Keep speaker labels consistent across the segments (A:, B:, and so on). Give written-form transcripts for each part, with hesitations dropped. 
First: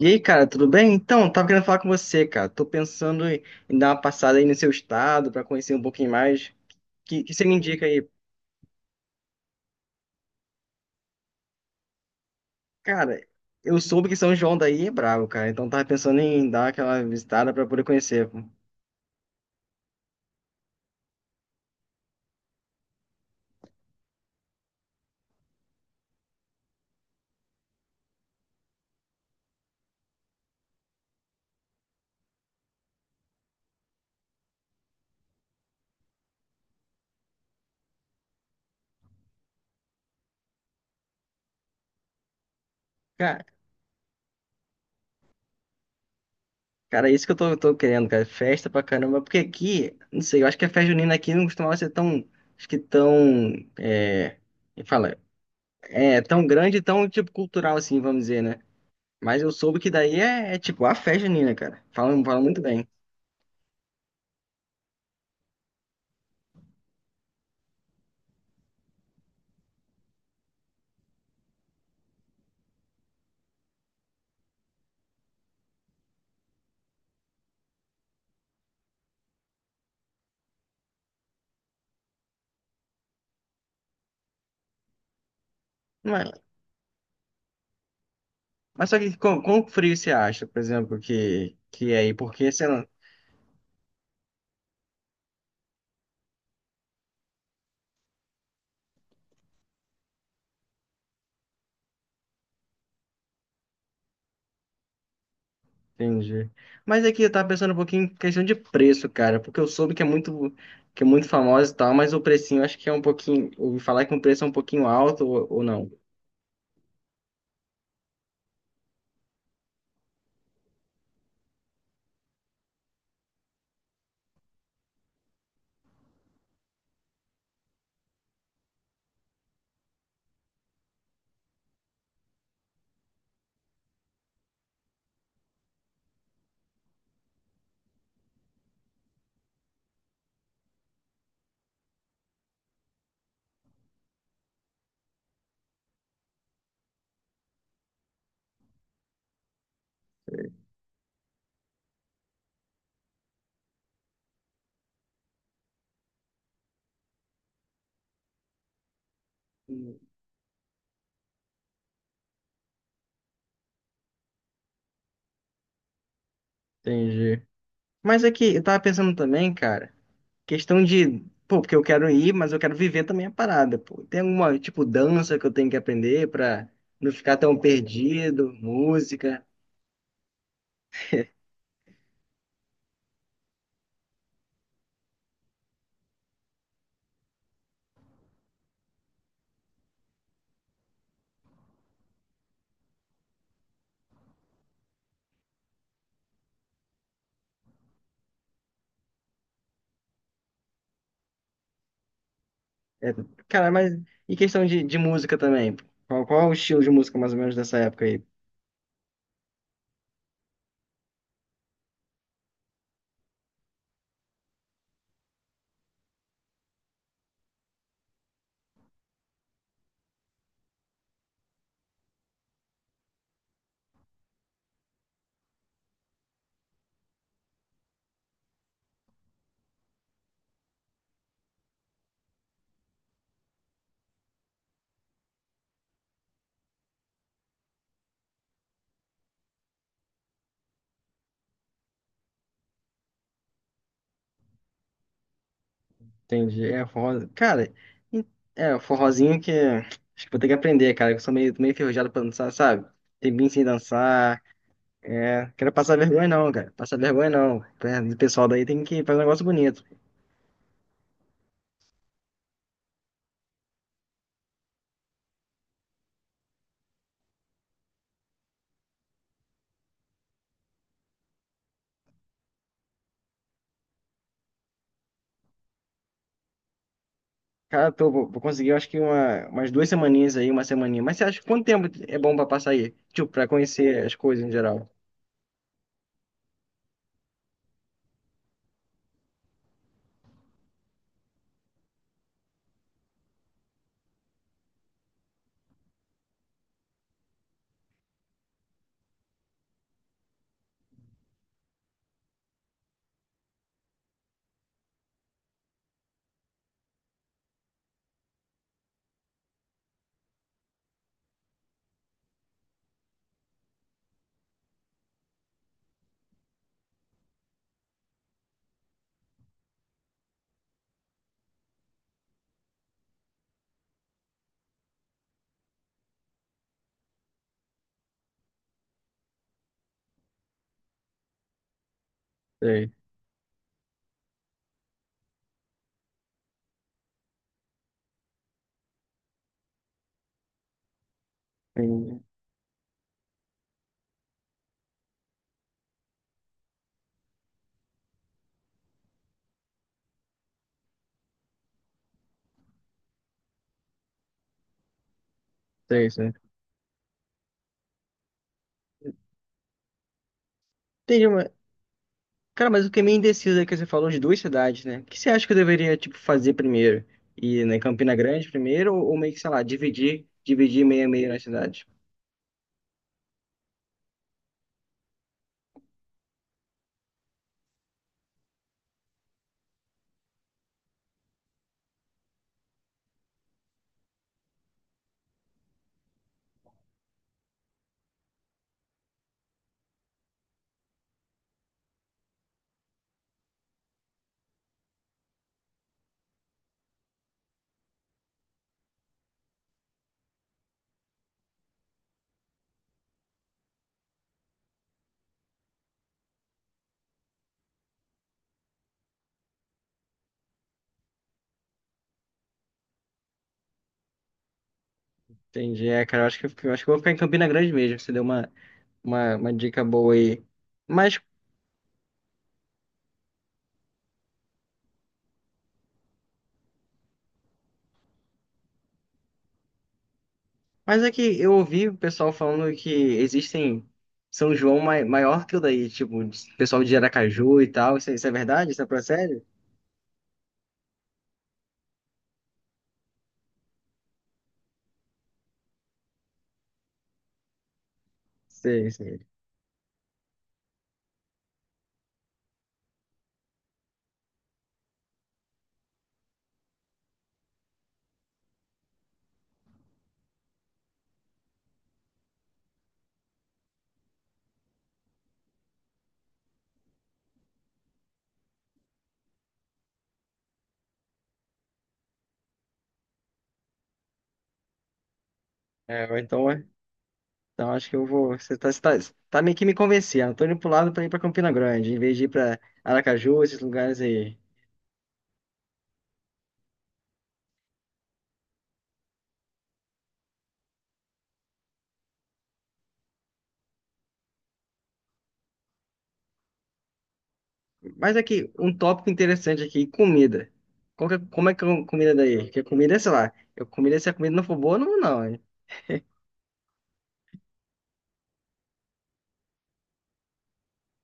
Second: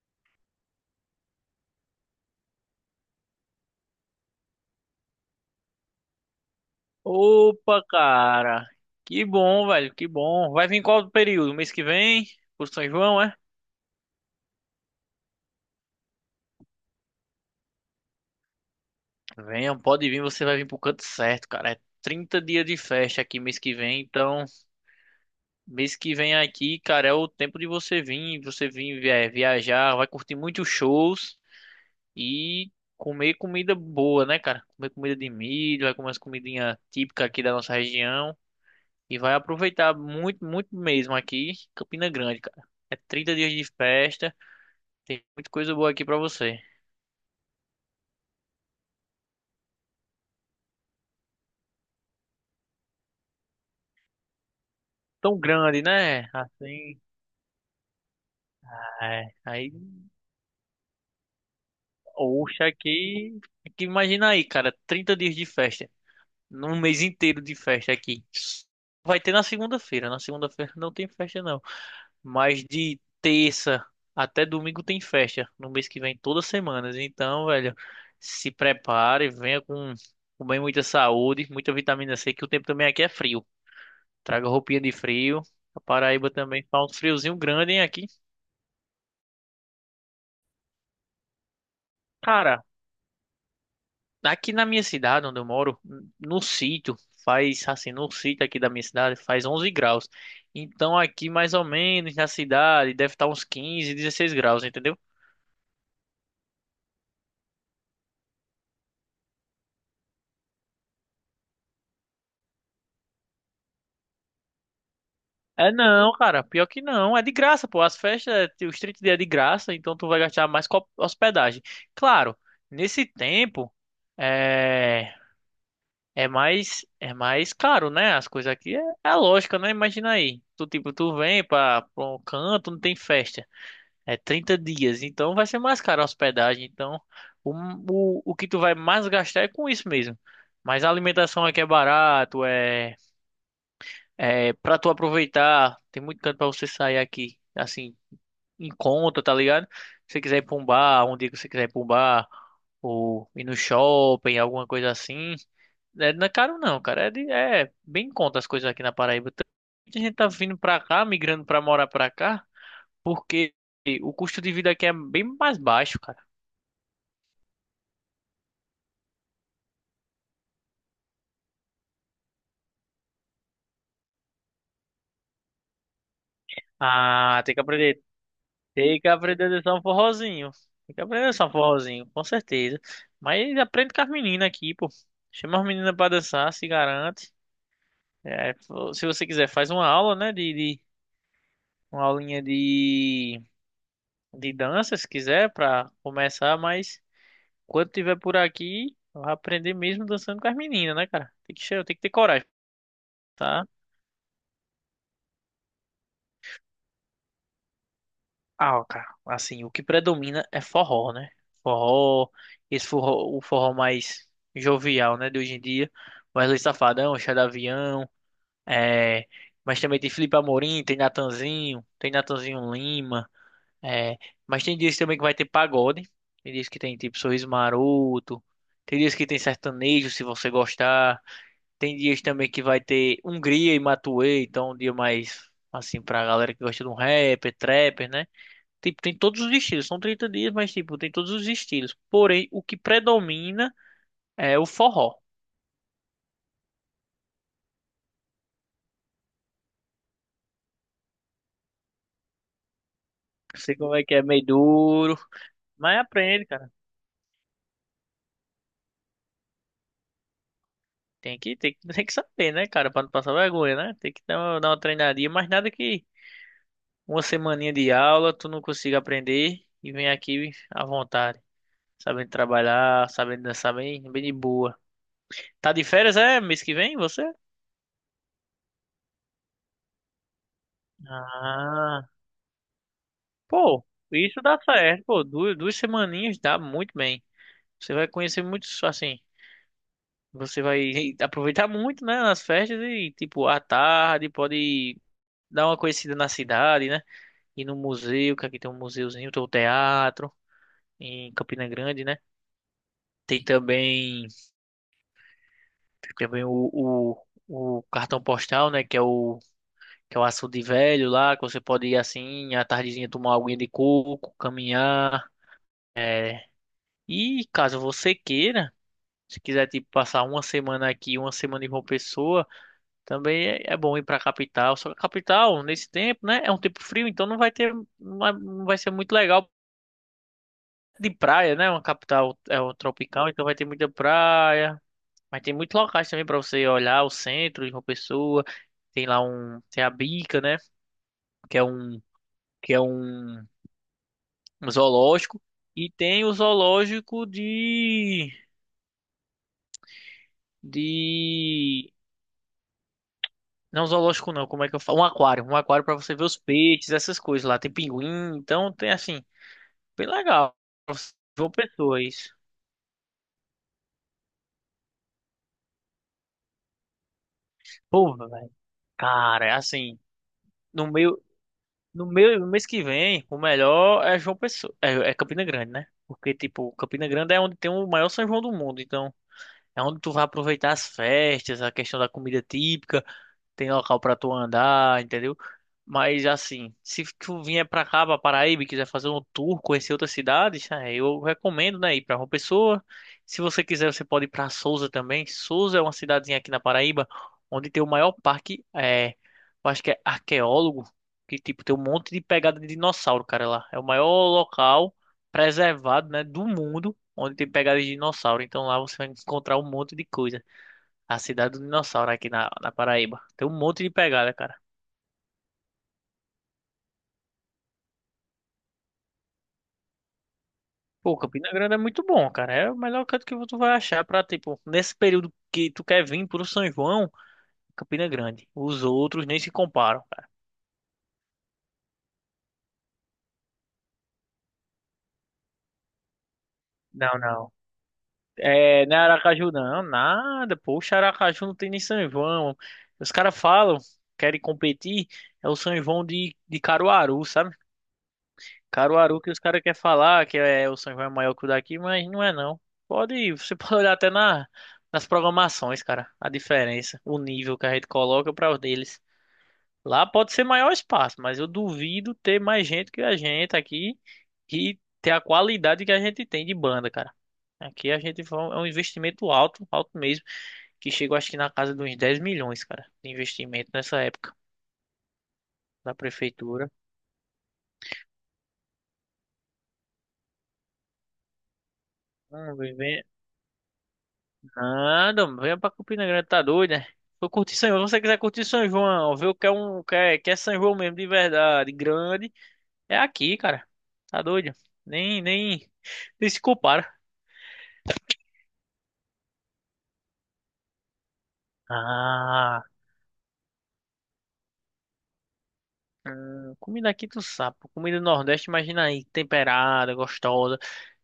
A: E aí, cara, tudo bem? Então, tava querendo falar com você, cara. Tô pensando em dar uma passada aí no seu estado pra conhecer um pouquinho mais. Que você me
B: Opa,
A: indica aí?
B: cara. Que bom, velho, que bom. Vai vir qual período? Mês que vem? Por São
A: Cara,
B: João, é?
A: eu soube que São João daí é brabo, cara. Então tava pensando em dar aquela visitada pra poder conhecer.
B: Venha, pode vir, você vai vir pro canto certo, cara. É 30 dias de festa aqui mês que vem, então mês que vem aqui, cara, é o tempo de você vir, viajar, vai curtir muitos shows e comer comida boa, né, cara? Comer comida de milho, vai comer as comidinhas típicas aqui da nossa região e vai aproveitar muito, muito mesmo aqui, Campina Grande, cara. É 30
A: Cara,
B: dias de festa. Tem muita coisa boa aqui pra você.
A: cara, é isso que eu tô querendo, cara. Festa pra caramba. Porque aqui, não sei, eu acho que a festa junina aqui não costumava ser tão, acho que tão, é, me fala,
B: Tão grande,
A: é
B: né?
A: tão grande, e
B: Assim,
A: tão tipo cultural assim, vamos dizer, né?
B: é.
A: Mas eu
B: Aí,
A: soube que daí é tipo a festa junina, cara. Falam muito
B: oxa,
A: bem.
B: aqui, imagina aí, cara, 30 dias de festa, num mês inteiro de festa aqui. Vai ter na segunda-feira não tem festa não, mas de terça até domingo tem festa, no mês que vem todas as semanas. Então, velho, se prepare, venha com bem muita saúde, muita vitamina C, que o tempo também aqui é frio. Traga roupinha de frio. A
A: Mas,
B: Paraíba também faz um friozinho grande, hein, aqui.
A: mas só que com frio você acha, por exemplo, que é aí? Porque,
B: Cara,
A: você não
B: aqui na minha cidade onde eu moro, no sítio, faz assim, no sítio aqui da minha cidade faz 11 graus. Então aqui mais ou menos na cidade deve estar uns 15, 16 graus, entendeu?
A: entendi. Mas aqui eu tava pensando um pouquinho em questão de preço, cara, porque eu soube que é muito famosa e tal, mas o precinho eu acho que é um pouquinho. Ouvi falar que o preço é um pouquinho alto ou
B: É
A: não.
B: não, cara, pior que não, é de graça, pô. As festas, os 30 dias é de graça, então tu vai gastar mais com a hospedagem. Claro, nesse tempo é é mais caro, né? As coisas aqui é lógica, né? Imagina aí, tu tipo, tu vem para um canto, não tem festa. É 30 dias, então vai ser mais caro a hospedagem. Então, o, o que tu vai mais gastar é com isso mesmo. Mas a alimentação aqui é barato, é pra tu aproveitar. Tem muito canto pra você sair aqui, assim, em conta, tá ligado? Se você quiser ir pra um bar, um dia que você quiser ir pra um bar, ou ir no shopping, alguma coisa assim. É, não é caro não, cara. É bem em conta as coisas aqui na Paraíba. Muita gente tá vindo pra cá, migrando pra morar pra cá. Porque o custo de vida aqui é bem mais baixo, cara.
A: Entendi. Mas aqui eu tava pensando também, cara, questão de. Pô, porque eu quero ir, mas eu quero viver também a parada, pô. Tem alguma, tipo, dança que eu tenho que aprender pra não ficar
B: Ah, tem
A: tão
B: que aprender.
A: perdido,
B: Tem que
A: música.
B: aprender a dançar um forrozinho. Tem que aprender a dançar um forrozinho, com certeza. Mas aprende com as meninas aqui, pô. Chama as meninas pra dançar, se garante. É, se você quiser, faz uma aula, né? Uma aulinha de dança, se quiser, pra começar. Mas quando tiver por aqui, vai aprender mesmo dançando com as meninas, né, cara? Tem que ter coragem,
A: É,
B: tá?
A: cara, mas e questão de música também? Qual é o estilo de música mais ou menos dessa época aí?
B: Ah, cara, assim, o que predomina é forró, né? Forró, esse forró, o forró mais jovial, né, de hoje em dia. Wesley Safadão, Chá de Avião, é... mas também tem Felipe Amorim, tem Natanzinho Lima, é... mas tem dias também que vai ter pagode, tem dias que tem tipo Sorriso Maroto, tem dias que tem sertanejo, se você gostar, tem dias também que vai ter Hungria e Matuê, então um dia mais, assim, pra galera que gosta de um rapper, trapper, né? Tipo, tem todos os estilos. São 30 dias, mas, tipo, tem todos os estilos. Porém, o que predomina é o forró.
A: Entendi. É forró. Cara, e- é forrozinho que acho que vou ter que aprender, cara. Que Eu sou meio enferrujado pra dançar, sabe? Tem bem
B: Não
A: sem
B: sei como é que é,
A: dançar.
B: meio duro.
A: É, quero passar
B: Mas
A: vergonha
B: aprende,
A: não,
B: cara.
A: cara. Passar vergonha não. É, o pessoal daí tem que fazer um negócio bonito.
B: Tem que tem que saber, né, cara? Pra não passar vergonha, né? Tem que dar uma treinadinha. Mas nada que uma semaninha de aula tu não consiga aprender e vem aqui à vontade. Sabendo trabalhar, sabendo dançar bem, bem de boa. Tá de férias, é? Mês que vem, você?
A: Cara, tô, vou conseguir, eu acho que uma, umas duas semaninhas aí, uma semaninha. Mas você acha que quanto tempo
B: Ah,
A: é bom pra passar aí? Tipo, pra
B: pô,
A: conhecer as
B: isso
A: coisas em
B: dá
A: geral.
B: certo, pô. Duas semaninhas dá muito bem. Você vai conhecer muitos, assim, você vai aproveitar muito, né, nas festas e, tipo, à tarde pode dar uma conhecida na cidade, né? Ir no museu, que aqui tem um museuzinho, tem o teatro em Campina Grande, né? Tem também, tem também o cartão postal, né, que é o Açude Velho lá, que você pode ir assim, à tardezinha tomar uma aguinha de coco, caminhar. E caso você queira, se quiser, tipo, passar uma semana aqui, uma semana em João Pessoa, também é bom ir para a capital. Só que a capital, nesse tempo, né? É um tempo frio, então não vai ter, não vai, não vai ser muito legal de praia, né? Uma capital é um
A: Sei,
B: tropical, então vai ter muita praia. Mas tem muitos locais também para você olhar, o centro de uma pessoa. Tem a Bica, né? Que é um,
A: sei,
B: que é um zoológico. E tem o zoológico de não zoológico não, como é que eu falo? Um aquário para
A: sei,
B: você ver
A: sei.
B: os peixes, essas coisas lá. Tem pinguim, então tem assim, bem legal. João
A: Entendi.
B: Pessoa, isso.
A: Cara, mas eu fiquei meio indeciso aí que você falou de duas cidades, né? O que você acha que eu deveria, tipo, fazer primeiro? Ir na Campina
B: Pô,
A: Grande
B: velho.
A: primeiro ou meio que,
B: Cara,
A: sei
B: é
A: lá,
B: assim,
A: dividir, dividir
B: no
A: meia
B: meu
A: meia na cidade?
B: no mês que vem, o melhor é João Pessoa, é Campina Grande, né? Porque, tipo, Campina Grande é onde tem o maior São João do mundo, então é onde tu vai aproveitar as festas, a questão da comida típica. Tem local pra tu andar, entendeu? Mas assim, se tu vier pra cá, pra Paraíba, e quiser fazer um tour, conhecer outras cidades, né, eu recomendo, né, ir pra João Pessoa. Se você quiser, você pode ir pra Sousa também. Sousa é uma cidadezinha aqui na Paraíba, onde tem o maior parque, é, eu acho que é arqueólogo, que tipo, tem um monte de pegada de dinossauro, cara, lá. É o maior local preservado, né, do mundo, onde tem pegada de dinossauro. Então lá você vai encontrar um monte de coisa. A Cidade do Dinossauro aqui na Paraíba. Tem um monte de pegada, cara.
A: Entendi. É, cara, eu acho que eu acho que eu vou ficar em Campina Grande mesmo. Você deu uma, uma dica boa aí.
B: Pô,
A: Mas,
B: Campina Grande é muito bom, cara. É o melhor canto que tu vai achar pra, tipo, nesse período que tu quer vir pro São João, Campina Grande. Os outros nem se comparam, cara.
A: mas é que eu ouvi o pessoal falando que existem São João maior que o daí, tipo, pessoal de
B: Não, não.
A: Aracaju e tal. Isso é verdade? Isso é
B: É, não é
A: pra sério?
B: Aracaju, não. Nada. Poxa, Aracaju não tem nem São João. Os caras falam, querem competir. É o São João de Caruaru, sabe?
A: Sei, sei.
B: Caruaru que os caras querem falar que é o São João é maior que o daqui, mas não é não. Você pode olhar até nas programações, cara, a diferença, o nível que a gente coloca para os deles. Lá pode ser maior espaço, mas eu duvido ter mais gente que a gente aqui e ter a qualidade que a gente tem de banda, cara. Aqui é um investimento alto, alto mesmo, que chegou acho que na casa de uns 10 milhões, cara, de investimento nessa época da
A: É, ou então,
B: prefeitura.
A: Então acho que eu vou. Tá meio que me convencendo. Tô indo pro lado pra ir pra Campina Grande, em vez de ir
B: Hum.
A: pra Aracaju, esses lugares aí.
B: Nada, mano, venha pra Campina Grande, tá doido, né? Vou curtir São João. Se você quiser curtir São João, ver o que é um, o que é São João mesmo, de verdade, grande, é aqui, cara. Tá doido? Nem, nem, nem se compara.
A: Mas aqui, um tópico interessante aqui, comida. Como é que é a comida daí? Porque
B: Ah,
A: comida é, sei lá, se a comida não for boa, eu não vou não, hein?
B: comida aqui tu sabe, pô. Comida do Nordeste, imagina aí, temperada, gostosa.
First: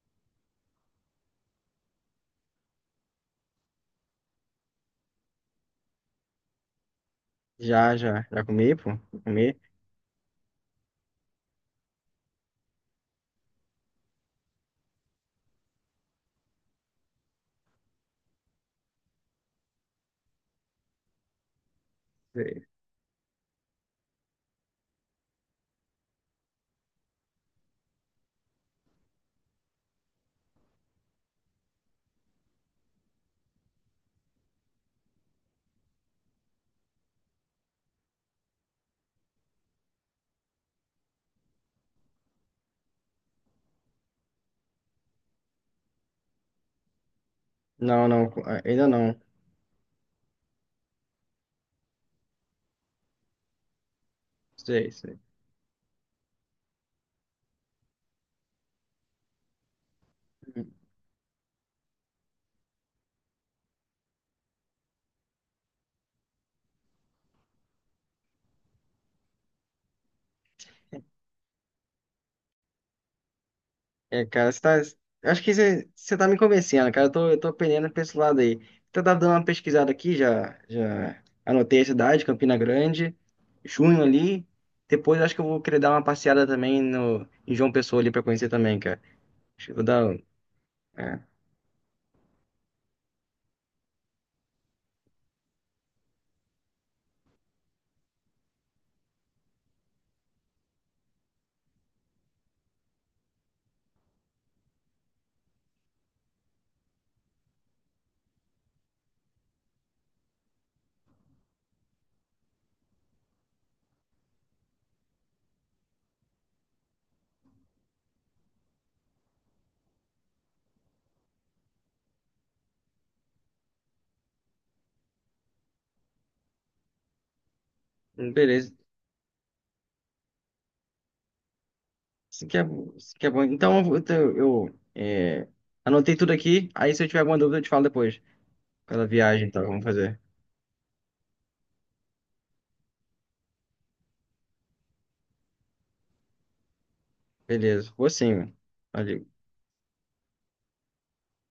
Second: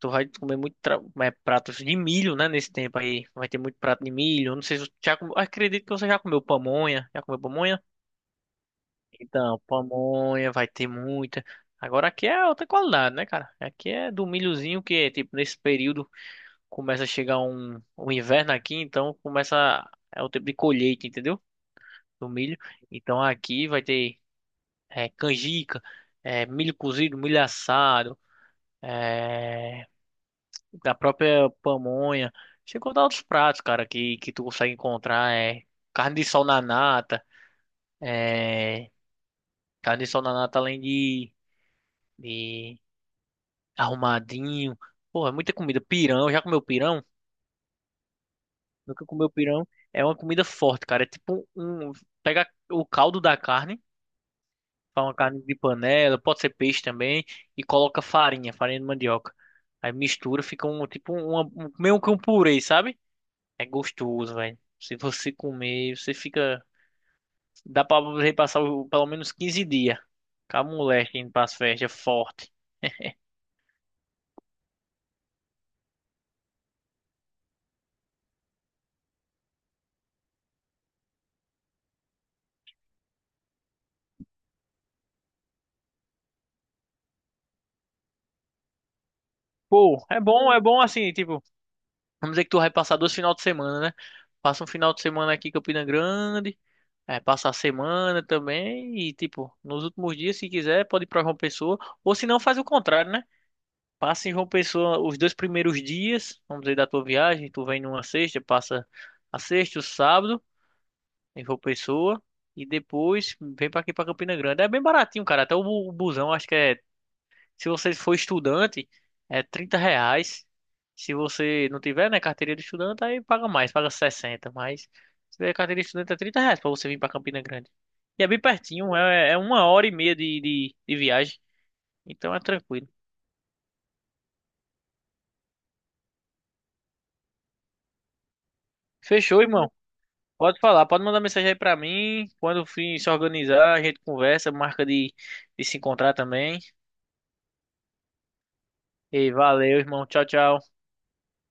B: Tu vai comer muito pratos de milho, né? Nesse tempo aí, vai ter muito prato de milho. Não sei se você já comeu, acredito que você já comeu pamonha. Já comeu pamonha?
A: Já, já. Já comi, pô. Já comi.
B: Então, pamonha vai ter muita. Agora aqui é outra qualidade, né, cara? Aqui é do milhozinho que, tipo, nesse período começa a chegar um inverno aqui, então começa. É o tempo de colheita, entendeu? Do milho.
A: Sei.
B: Então aqui vai ter é, canjica, é, milho cozido, milho assado, é, da própria pamonha. Chegou a outros pratos, cara, que tu consegue encontrar. É, carne de sol na nata, é, carne de sol na nata além de. De Arrumadinho. Porra, é muita comida. Pirão, já comeu pirão?
A: Não, não, ainda
B: Nunca
A: não.
B: comeu pirão. É uma comida forte, cara. É tipo um. Pega o caldo da carne,
A: Sei,
B: faz uma
A: sei.
B: carne de panela, pode ser peixe também, e coloca farinha, farinha de mandioca. Aí mistura, fica um tipo meio que um purê, sabe? É gostoso, velho. Se você comer, você fica. Dá pra você passar pelo menos 15 dias. Com a moleque indo pras festas, forte.
A: É, cara, você tá. Acho que você tá me convencendo, cara. Eu tô pendendo pra esse lado aí. Então, eu tava dando uma pesquisada aqui, já anotei a cidade, Campina Grande, junho ali. Depois, eu acho que eu vou querer dar uma passeada também no, em João Pessoa ali pra conhecer também, cara. Acho que eu vou
B: Pô,
A: dar. um-
B: é bom assim,
A: É,
B: tipo. Vamos dizer que tu vai passar dois final de semana, né? Passa um final de semana aqui em Campina Grande, é, passa a semana também e, tipo, nos últimos dias, se quiser, pode ir pra João Pessoa. Ou se não, faz o contrário, né? Passa em João Pessoa os dois primeiros dias, vamos dizer, da tua viagem. Tu vem numa sexta, passa a sexta, o sábado em João Pessoa e depois vem pra aqui pra Campina Grande. É bem baratinho, cara. Até o o busão, acho que é se você for estudante, é R$ 30. Se você não tiver, né, carteira de estudante, aí paga mais, paga 60. Mas se tiver carteira de estudante, é R$ 30 pra você vir pra Campina Grande. E é
A: hum,
B: bem
A: beleza.
B: pertinho, é uma hora e meia de viagem. Então é
A: Isso que é,
B: tranquilo.
A: isso que é bom. Então, eu anotei tudo aqui. Aí, se eu tiver alguma dúvida, eu te falo depois. Pela
B: Fechou,
A: viagem, então,
B: irmão.
A: vamos fazer.
B: Pode falar, pode mandar mensagem aí pra mim. Quando o fim se organizar, a gente conversa, marca de se encontrar também.
A: Beleza. Vou sim, mano.
B: E
A: Valeu.
B: valeu, irmão. Tchau, tchau.